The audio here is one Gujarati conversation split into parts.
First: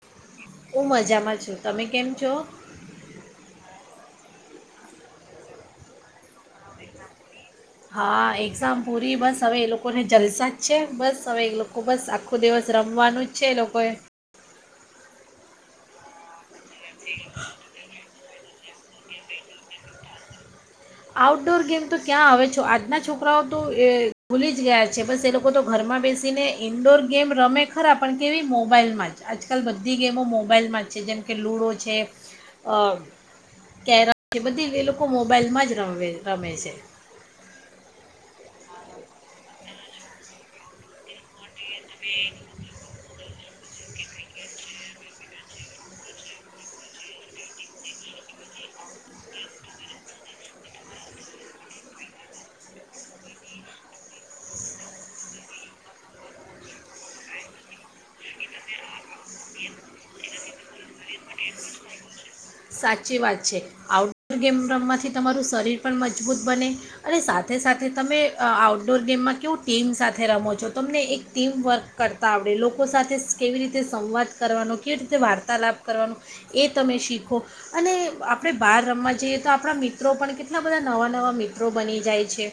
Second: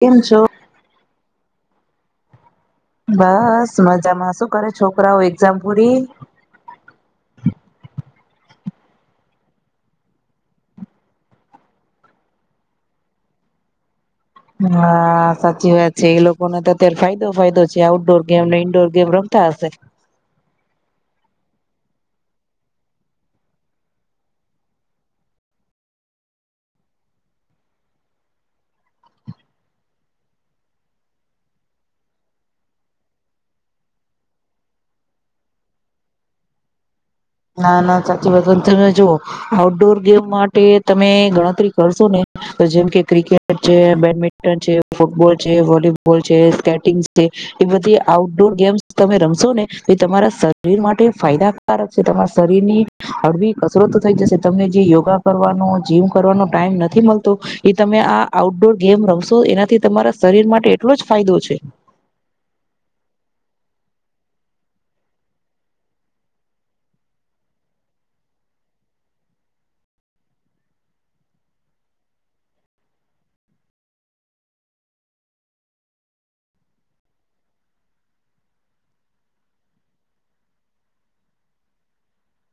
કેમ છો હું મજામાં છુ તમે કેમ છો બસ મજામાં શું કરે છોકરાઓ એક્ઝામ પૂરી હા એક્ઝામ પૂરી બસ હવે એ લોકોને જલસા જ છે બસ હવે એ લોકો બસ આખો દિવસ રમવાનું જ છે એ લોકોએ હા સાચી વા છે એ લોકોકને તો અત્યારે ફાયદો ફાયદો છે આઉટડોર ગેમ ને ઇન્ડોર ગેમ રમતા હશે આઉટડોર ગેમ તો ક્યાં આવે છો આજના છોકરાઓ તો એ ભૂલી જ ગયા છે બસ એ લોકો તો ઘરમાં બેસીને ઇન્ડોર ગેમ રમે ખરા પણ કેવી મોબાઈલમાં જ આજકાલ બધી ગેમો મોબાઈલમાં જ છે જેમ કે લૂડો છે કેરમ છે બધી એ લોકો મોબાઈલમાં જ રમે રમે છે ના ના સાચી વાત તમે જોુ આઉટડોર ગેમ માટે તમે ગણતરી કરશો ને જેમ કે ક્રિકેટ છે બેડમિન્ટન છે ફૂટબોલ છે વોલીબોલ છે સ્કેટિંગ છે એ બધી આઉટડોર ગેમ્સ તમે રમશો ને એ તમારા શરીર માટે ફાયદાકારક જે તમારા શરીર ની હળવી કસરતો થઈ જશે તમને જે યોગા કરવાનો જીમ કરવાનો ટાઈમ નથી મળતો એ તમે આ આઉટડોર ગેમ રમશો એનાથી તમારા શરીર માટે એટલો જ ફાયદો છે સાચી વાત છે આઉટડોર ગેમ રમવાથી તમારું શરીર પણ મજબૂત બને અને સાથે સાથે તમે આઉટડોર ગેમમાં કેવું ટીમ સાથે રમો છો તમને એક ટીમ વર્ક કરતાં આવડે લોકો સાથે કેવી રીતે સંવાદ કરવાનો કેવી રીતે વાર્તાલાપ કરવાનો એ તમે શીખો અને આપણે બહાર રમવા જઈએ તો આપણા મિત્રો પણ કેટલા બધા નવા નવા મિત્રો બની જાય છે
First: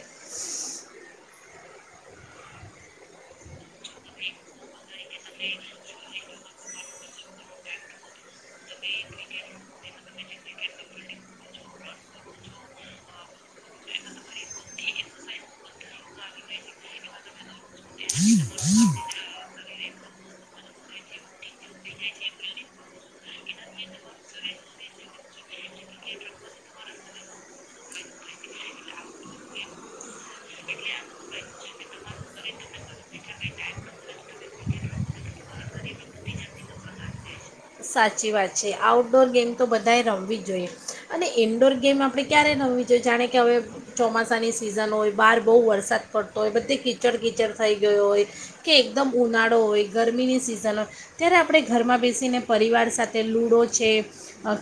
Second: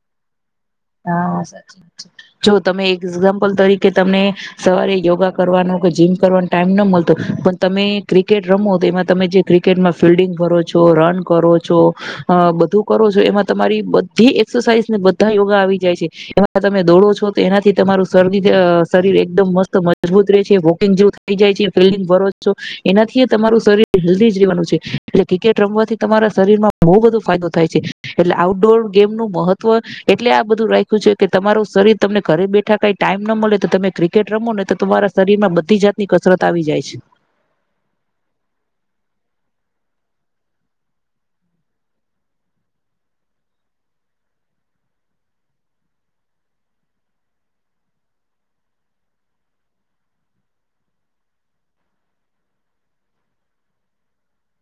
હા હા સાચી જો તમે એક એક્ઝામ્પલ તરીકે કે તમને સવારે યોગા કરવાનું કે જીમ કરવાનું ટાઈમ ન મળતો પણ તમે ક્રિકેટ રમો તો એમાં તમે જે ક્રિકેટમાં ફિલ્ડિંગ કરો છો રન કરો છો અ બધું કરો છો એમાં તમારી બધી એક્સરસાઇઝ ને બધા આવી જાય છે એમાં [unintelligible] દોડો છો તો એનાથી તમારું શરદી શરીર એકદમ મસ્ત મજબૂત રહે છે વોકિંગ જો [unintelligible] એનાથી તમારું શરીર હેલ્ધી જ રહેવાનું છે એટલે ક્રિકેટ રમવાથી તમારા શરીર માં બો બધો ફાયદો થાય છે. એટલે આઉટડોર ગેમ નું મહત્વ એટલે આ બધું રાખ્યું છે કે તમારું શરીર તમને ઘરે બેઠા કઈ ટાઈમ ન મળે તો તમે ક્રિકેટ રમો ને તો તમારા શરીર માં બધી જાતની કસરત આવી જાય છે. સાચી વાત છે આઉટડોર ગેમ તો બધાએ રમવી જ જોઈએ અને ઇન્ડોર ગેમ આપણે ક્યારે રમવી જોઈએ જાણે કે હવે ચોમાસાની સિઝન હોય બહાર બહુ વરસાદ પડતો હોય બધે કીચડ કીચડ થઈ ગયો હોય કે એકદમ ઉનાળો હોય ગરમીની સિઝન હોય ત્યારે આપણે ઘરમાં બેસીને પરિવાર સાથે લૂડો છે,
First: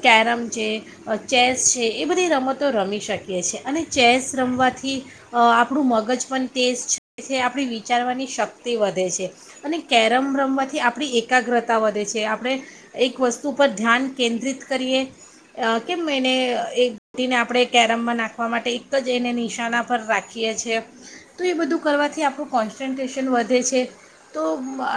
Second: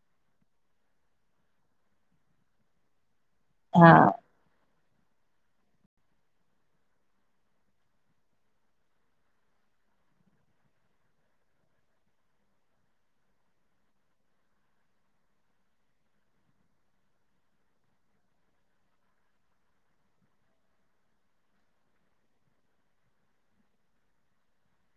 કેરમ છે, ચેસ છે, એ બધી રમતો રમી શકી એ છે. અને હા ચેસ રમવાથી અ આપણું મગજ પણ તેજ છે. આપણી વિચારવાની શક્તિ વધે છે. અને કેરમ રમવાથી આપણી એકાગ્રતા વધે છે. આપણે એક વસ્તુ પર ધ્યાન કેન્દ્રિત કરીએ કેમ એને એક ગોટીને આપણે કેરમમાં નાખવા માટે એક જ એને નિશાના પર રાખીએ છીએ તો એ બધું કરવાથી આપણું કોન્સન્ટ્રેશન વધે છે. તો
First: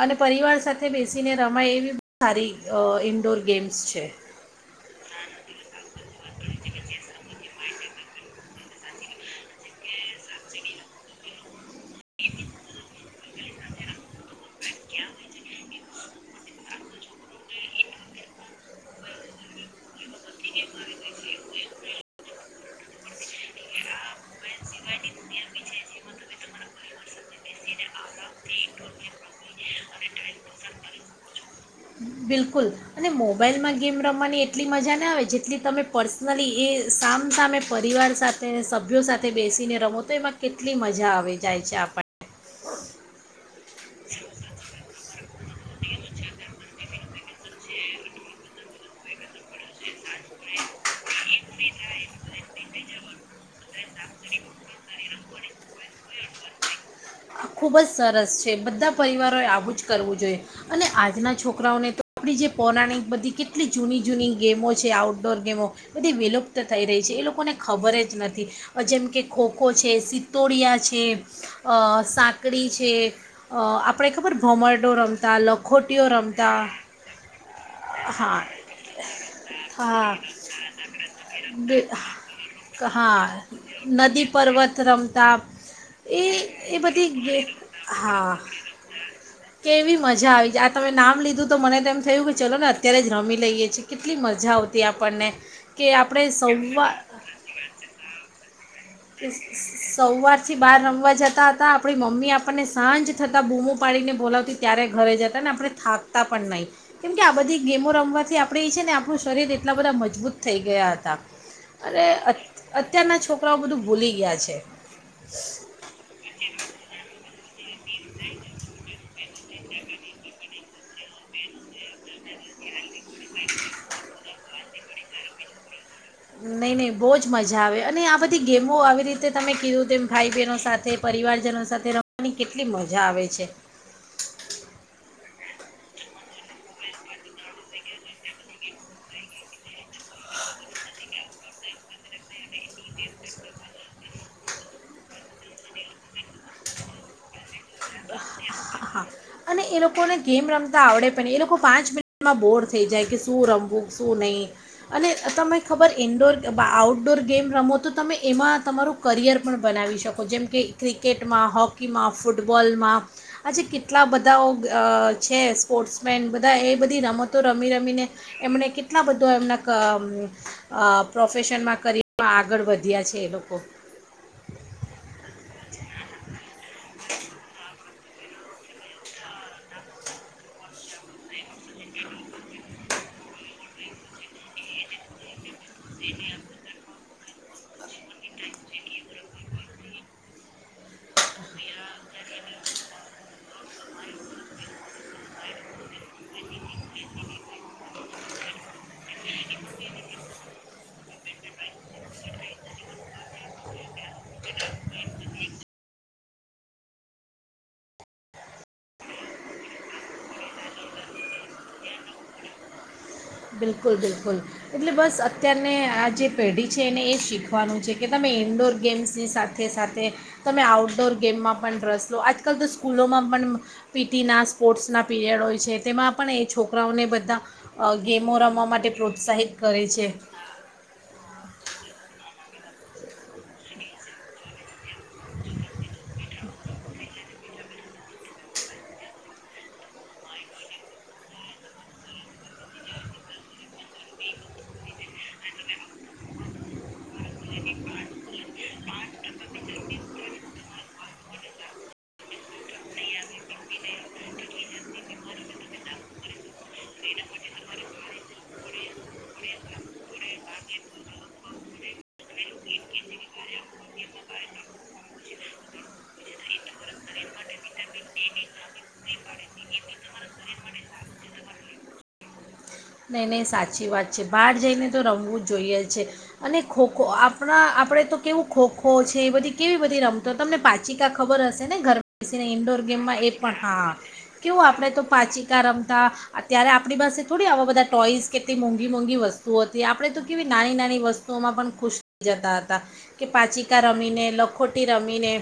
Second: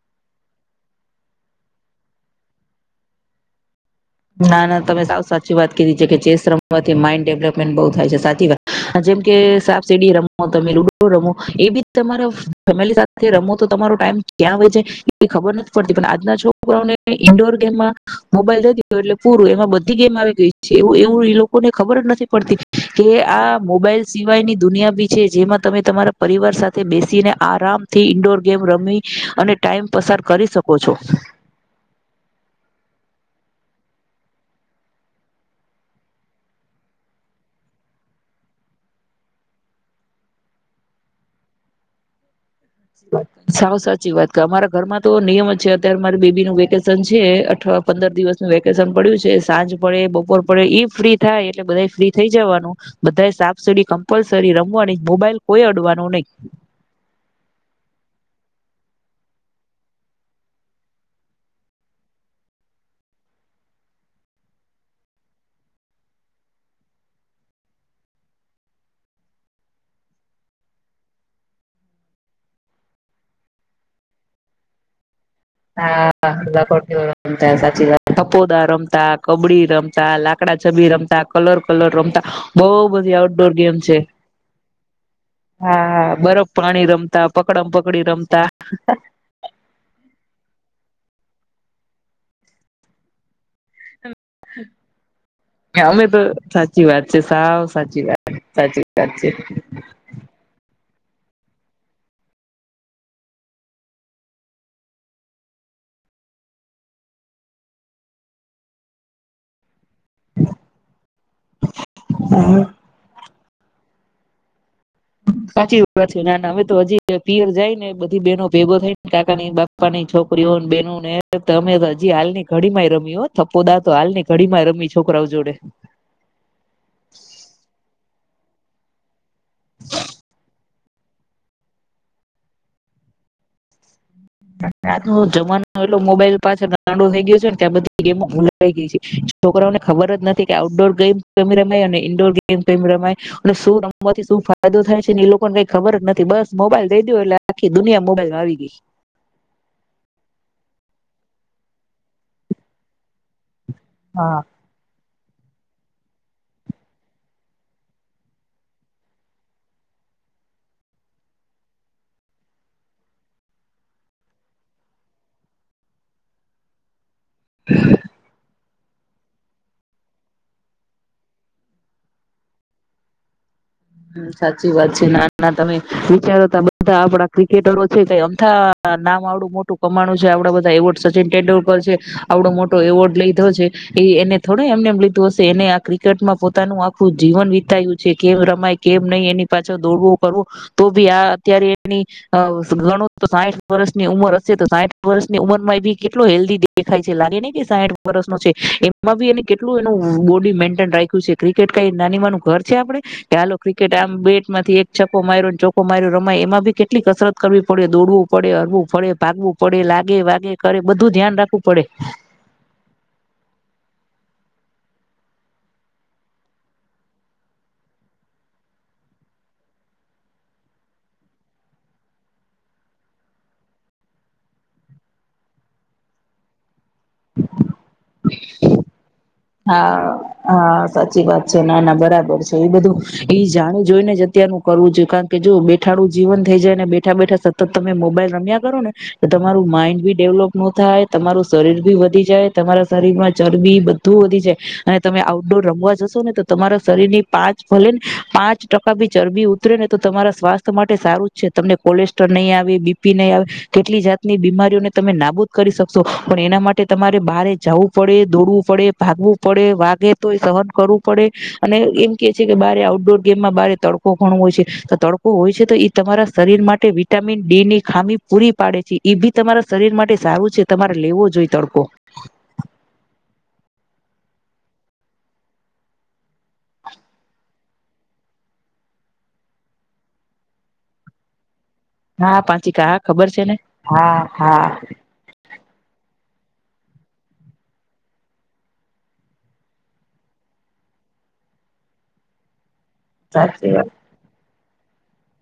અને પરિવાર સાથે બેસીને રમાય એવી સારી અ ઇન્ડોર ગેમ્સ છે. ના ના તમે સાવ સાચી વાત કીધી છે. કે ચેસ રમવાથી માઇન્ડ ડેવલપમેન્ટ બઉુ થાય છે. સાચી વાત જેમ કે સાપ સેડી રમો તમે લુડો રમો એ બી તમારા ફેમિલી સાથે રમો તો તમારો ટાઈમ ક્યાં વય જાય એ ખબર નથી પડતી પણ આજના છોકરાઓને ઈન્ડોર ગેમમાં મોબાઈલ દયો એટલે પૂરું એમાં બધી ગેમ આવી ગઈ છે. એવું એવું એ લોકોને ખબર જ નથી પડતી કે આ મોબાઈલ સિવાયની દુનિયા ભી છે. જેમાં તમે તમારા પરિવાર સાથે બેસીને આરામથી ઈન્ડોર ગેમ રમી અને ટાઈમ પસાર કરી શકો છો. બિલકુલ અને મોબાઈલમાં ગેમ રમવાની એટલી મજા ના આવે જેટલી તમે પર્સનલી એ સામસામે પરિવાર સાથે સભ્યો સાથે બેસીને રમો તો એમાં કેટલી મજા આવી જાય છે આપણને સાવ સાચી વાત અમારા ઘરમાં તો નિયમ જ છે અત્યારે મારી બેબી નું વેકેશન છે અઠવા પંદર દિવસનું વેકેશન પડ્યું છે સાંજ પડે બપોર પડે ઈ ફ્રી થાય એટલે બધા ફ્રી થઈ જવાનું બધા સાફ સીડી કમ્પલસરી રમવાની મોબાઈલ કોઈ અડવાનું નહી. ખૂબ જ સરસ છે બધા પરિવારોએ આવું જ કરવું જોઈએ અને આજના છોકરાઓને તો આપણી જે પૌરાણિક બધી કેટલી જૂની જૂની ગેમો છે આઉટડોર ગેમો બધી વિલુપ્ત થઈ રહી છે એ લોકોને ખબર જ નથી જેમ કે ખોખો છે સિત્તોડિયા છે અ સાંકડી છે અ આપણે ખબર ભમરડો રમ હા લખોટીઓ રમતા સાચી વાત હા તપોદા રમતા કબડી રમતા હા લાકડા છબી રમતા કલર બે- કલર રમતા બો બધી હા આઉટડોર ગેમ છે. નદી પર્વત રમતા હા એ બરો એ બધી હા કેવી મજા આવી તમે નામ લીધું તો મને તેમ એમ થયું કે ચલો ને અત્યારે જ રમી લઈએે. કે અમે તો આપણે સાચી સવાર વાત છે સાવ સાચી વાત સાચી વાત છે સવારથી બાર રમવા જતા હતા આપણી મમ્મી આપણને સાંજ થતા બૂમો પાડીને બોલાવતી ત્યારે ઘરે જતા ને આપણે થાકતા પણ નહીં કેમ કે આ બધી ગેમો રમવાથી આપડે એ છે ને આપણું શરીર એટલા બધા મજબૂત થઈ ગયા હતા અને હા અત્યારના છોક કરા બધું ભૂલી ગીયા છે. સાચી વાત છે ના ના અમે તો હજી પિયર જાય નેતો બેનો ભેગો થઈ ને કાકા ની બાપા ની છોકરીઓને બેનો ને તમે હજી હાલ ની ઘડીમાંય રમી હો થપ્પો દા તો હાલની ઘડીમાં રમી છોકરાઓ જોડે. નહીં નહીં બો જ મજા આવે અને આ બધી ગેમો આવી રીતે તમે કીધું તેમ ભાઈ બહેનો સાથે પરિવારજનો સાથે રમવાની કેટલી મજા આવે છે. આજનો જમાનો એટલો મોબાઈલ પાછળ ગાડો થઈ ગયો છેને આ બધી ગેમો ભૂલાઈ ગઈ છે છોકરાને ખબર જ નથી કે આઉટડોર ગેમ રમાય ઈડોર ગેમ કેમ રમાય અને શું રમવાથી શું ફાયદો થાય છે ને એ લોકોને કઈ ખબર જ નથી બસ મોબાઈલ દઈ દો એટલે આખી દુનિયા મોબાઈલમાં આવી ગઈ. હા અને એ લોકોને ગેમ રમતા આવડે પણ એ લોકો પાંચ મિનિટમાં બોર થઈ જાય કે શું રમભું શું હા નહીં અને તમે ખબર ઇન્ડોર આઉટડોર ગેમ રમો તો તમે એમાં તમારું કરિયર પણ બનાવી શકો જેમ કે ક્રિકેટમાં હોકીમાં ફૂટબોલમાં આજે કે ટલા બધાઓ અ છે સ્પોર્ટ્સમેન બધા એ બધી રમ તો રમી રમીને એમણે કે ટલા બધા એમના અમ પ્રોફેશનમાં કરયરમાં આગળ વધ્યા છે એ લોકો. સાચી વાત છે ના ના તમે વિચારોતા બધા આપડા ક્રિકેટરો છે કે અમથા નામ આવડું મોટું કમાણું છે આવડા બધા એવોર્ડ સચિન તેંડુલકર છે આવડો મોટો એવોર્ડ લીધો છે એ એને થોડ એમને એમ લીધું હસે એને આ ક્રિકેટમાં પોતાનું આ ખું જીવન વિતાયું છે કેમ રમાય કેમ નહી એની પાછળ દોડવું કરવું તો ભી આ અત્યારે એની ગણું સાઠ વર્ષની ઉંમર હશે તો સાઠ વર્ષની ઉંમર માં એ ભી કેટલો હેલ્ધી દેખાય છે. લાગે ની કે સાઠ વર્સ નો છે એમાં બી એને કેટલું એનું બોડી મેન્ટેન રાખ્યું છે. ક્રિકેટ કઈ નાની માનું ઘર છે આપડે કે હાલો ક્રિકેટ આમ બેટમાંથી એક છકો માર્યોને ચોકો માર્યો રમાય એમાં બી કેટલીક કસરત કરવી પડે દોડવું પડે, હરવું પડે, ભાગવું પડે, લાગે વાગે કરે બધું ધ્યાન રાખવું પડે. બિલકુલ બિલકુલ એટલે બસ અત્યારને આ જે પેઢી છે એને એ શીખવાનું છે કે તમે ઇન્ડોર ગેમ્સની સાથે સાથે તમે આઉટડોર ગેમમાં પણ રસ લો આજકાલ તો સ્કૂલોમાં પણ પી ટી ના સ્પોર્ટ્સના પીરિયડ હોય છે તેમાં પણ એ છોકરાઓને બધા અ ગેમો રમવા માટે પ્રોત્સાહિત કરે છે હા હા સાચી વાત છે ના ના બરા બર છે એ બધું ઈ જાણીજોઈને જ અત્યારનું કરવું જોઈએ કારણ કે જો બેઠાડું જીવન થઈ જાય ને બેઠા બેઠા સતત તમે મોબાઈલ રમ્યા કરો ને તો તમારું માઈન્ડ ભી ડેવલોપ નો થાય તમારું શરીર બી વધી જાય તમારા શરીરમાં ચરબી બ ધુ વધી જાય અને તમે આઉટડોર રમવા જશો ને તો તમારા શરીર ની પાંચ ભલે ને પાંચ ટકા બી ચરબી ઉતરે ને તો તમારા સ્વાસ્થ્ય માટે સારું જ છે તમને કોલેસ્ટ્રોલ નહીં આવે, બીપી નહીં આવે કેટલી જાતની બીમારીઓને તમે નાબૂદ કરી શકશો પણ એના માટે તમારે બહારે જવું પડે, દોડવું પડે ભાગવું પડે વાગે તોય સહન કરવું પડે અને એમ કેય છે કે બારે આઉટડોર ગેમમાં બારે તડકો ઘણો હોય છે તો તડકો હોય છે તો ઈ તમારા શરીર માટે વિટામિન ડી ની ખામી પૂરી પાડે છે ઈ ભી તમારા શરીર માટે સારું છે તમારે લેવો જોઈએ તડકો નહીં નહીં સાચી વાત છે બહાર જઈને તો રમવું જોઈએ જે અને ખોખો આપણા આ આપડે તો કેવું ખોખો છે એ બધી કેવી બધી રમતો તમને પાચિકા ખબર હ શેને ઘરમાં હા બેસીને ઈન્ડોર પાંચિકા હા ગેમમાં એ ખબર છે પણ ને હા હા કેવું આપણે તો પાચિકા રમતા અત્યારે આપણી પાસે થોડી આવા બધા ટોઈસ કેટલી મોંઘી-મોંઘી વસ્તુઓ હતી આપણેે તો કેવી નાની-નાની વસ્તુઓમાં પણ ખુશ થઈ જતા. કે સાચી પાચીકા વાત રમીને લખ ખોટી રમીને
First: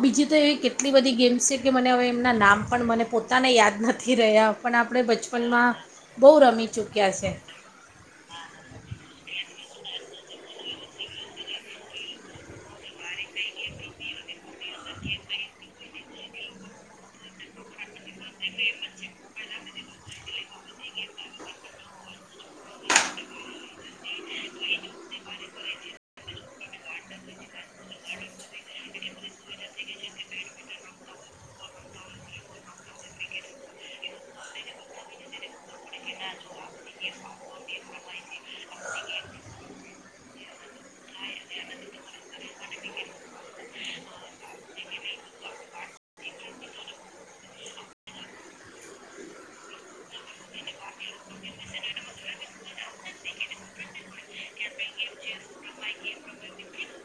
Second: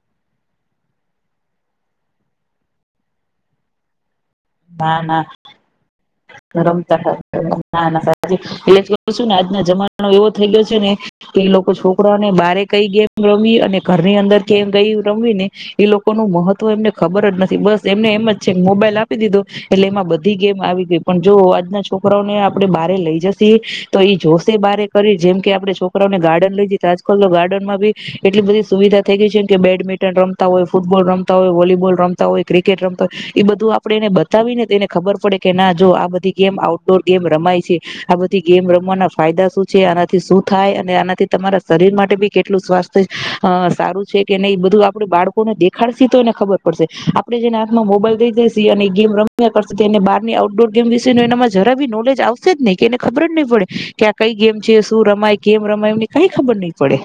બીજી તો એવી કેટલી બધી ગેમ્સ છે કે મને હવે એમના નામ પણ મને પોતાને યાદ ન નથી રહ્યા પણ ના આપણે ના બચપનમાં બહુ રમી ચૂક્યા છે [inaudible] ના ના [inaudible] સાચું એટલે જ કઉ છે ને કે આજ જમાનો એવો થઈ ગયો છે ને કે ઈ લોકો છોકરાને બારે કઈ ગેમ રમવી અને ઘરની અંદર કેમ કઈ રમવી ને એ લોકોનું મહત્વ એમને ખબર જ નથી બસ એમને એમ જ છે મોબાઈલ આપી દીધો એટલે એમાં બધી ગેમ આવી ગઈ પણ જો આજના છોકરાઓને આપડે બારે લઈ જસીએ તો એ જોશે બારે કરી જેમ કે આપડે છોકરાઓને ગાર્ડન લઈ જઈ તો આજકાલ તો ગાર્ડનમાં બી એટલી બધી સુવિધા થઇ ગઈ છે જેમ કે બેડમિન્ટન રમતા હોય, ફૂટબોલ રમતા હોય, વોલીબોલ રમતા હોય, ક્રિકેટ રમતા હોય એ બધું આપડે એને બતાવીને તો એને ખબર પડે કે ના જો આ બધી ગેમ આઉટડોર ગેમ રમાય છે આ બધી ગેમ રમવાના ફાયદા શું છે આનાથી શું થાય અને આનાથી તમારા શરીર માટે બી કેટલું અ સ્વાસ્થ્ય અ સારું છે કે નહી બધું આપડે બાળકોને દેખાડશે તો એને ખબર પડશે આપડે જેને હાથમાં મોબાઈલ દઈ દઈશી અને એ ગેમ રમ્યા કરશે તો એને બહારની આઉટડોર ગેમ વિશે એનામાં જરા બી નોલેજ આવશે જ નહીં કે એને ખબર જ નહીં પડે કે આ કઈ ગેમ છે? શું રમાય, કેમ રમાય એમને કાઈ ખબર નહીં પડે.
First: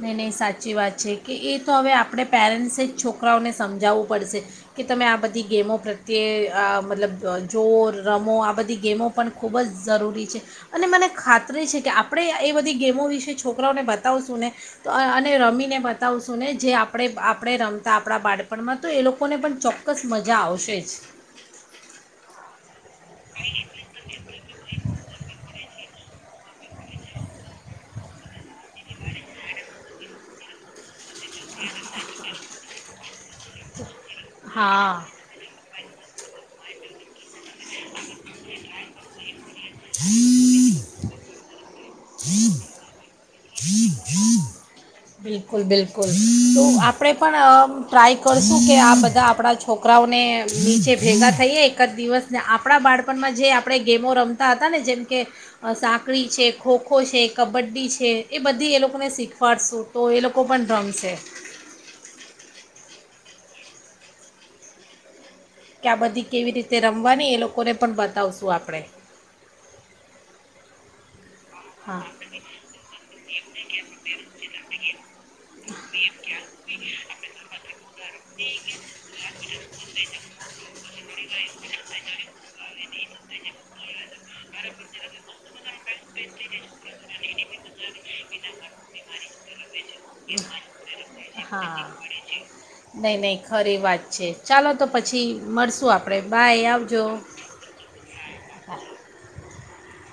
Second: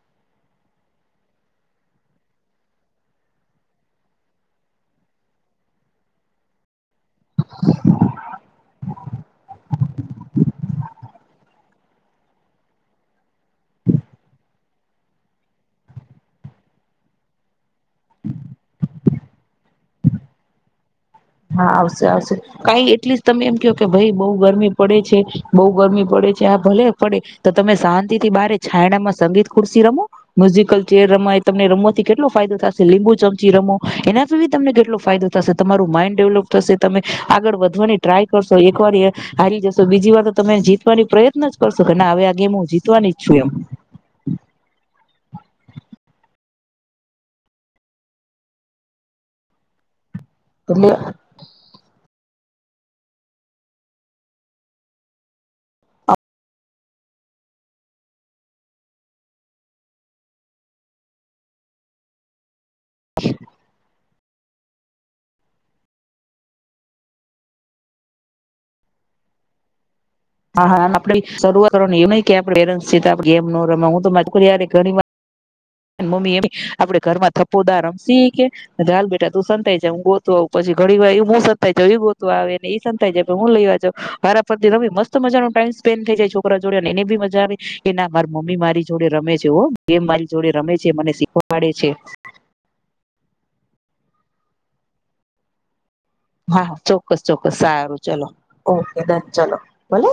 નહીં નહીં સાચી વાત છે કે એ તો હવે આપણે પેરેન્ટ્સે જ છોકરાઓને સમજાવવું પડશે કે તમે આ બધી ગેમો પ્રત્યે આ મતલબ જોઓ રમો આ બધી ગેમો પણ ખૂબ ઝ જરૂરી છે અને મને ખાતરી છે કે આપણે એ બધી ગેમો વિશે છોકરાઓને બતાવશું ને તો અને રમીને બતાવશું ને જે આપણે આપણે રમ તા આપણા બાળપણમાં તો એ લોકો લોકોને પણ ચોક્કસ મજા આવશે જ. હા આવશે આવશે કાઈ એટલીસ્ટ તમે એમ કયો કે ભાઈ બઉ ગરમી પડે છે બઉ ગરમી પડે છે આ ભલે પડે તો તમે શાંતિથી બારે છાયડામાં સંગીત ખુર્શી રમો, મ્યુઝિકલ ચેર રમાય તમને રમવાથી કેટલો ફાયદો થાશે લીંબુ ચમચી રમો એના સુધી તમને હા કેટલો ફાયદો થશે તમારું માઇન્ડ ડેવલપ થશે તમે આગળ વધવાની ટ્રાય કરશો એક વાર હારી જશો બીજી વાર તો તમે જીતવાની પ્રયત્ નજ કરશું કે હવે આ ગેમ હું જીતવાની જ છું એમ. બિલકુલ બિલકુલ, તો આપણેે પણ ટ્રાય કરશું કે આ બધા આપણા છોકરાઓ એટલે નીચે ભેગા થઈએ એક જ દિવસ આપણા બાળપણમાં જે આપણે ગેમો રમતા હતા ને જેમ કે સાંકળી છે, ખોખો છે, કબડ્ડી છે એ બધી એ લોકોને શીખવાડશું તો એ લોકો પણ રમશે. કે આ બધી કેવી રીતે રમવાની એ લોકોને પણ બતાવશું આપણેે. હા હા આપણે શરૂઆત કરવાનું એવું નઈ કે આપ પેરેન્ટ્સ છીએ તો આપણે ગેમ નો રમા હું તો માર છોકરી હારે ઘણીવાર મમ્મી એમ કેય આપણે ઘરમાં થપ્પો દાવ શીખ ચાલ બેટા તું સંતાય જા હું ગોતવા આવું પછી ઘડી વાર હું સંતાય જાવ ઈ ગોતવા આવેને ઈ પસંદ થાય જાય હું લઈવા જાવ વારા ફરથી નવી મસ્ત મજાનો ટાઈમ સ્પેન્ડ થઈ જાય છોકરા જોડે અને એને બી મજા આવે કે ના મારી મમ્મી મારી જોડે રમે છે હો મારી જોડે રમે છે મને શીખવાડે હા છે. નહીં નહીં ખરી વાત છે ચાલો તો પછી મળશું આ હા હા ચોક્કસ ચોક્કસ સારું ચલો હા ઓકે ડન ચલો ભલે.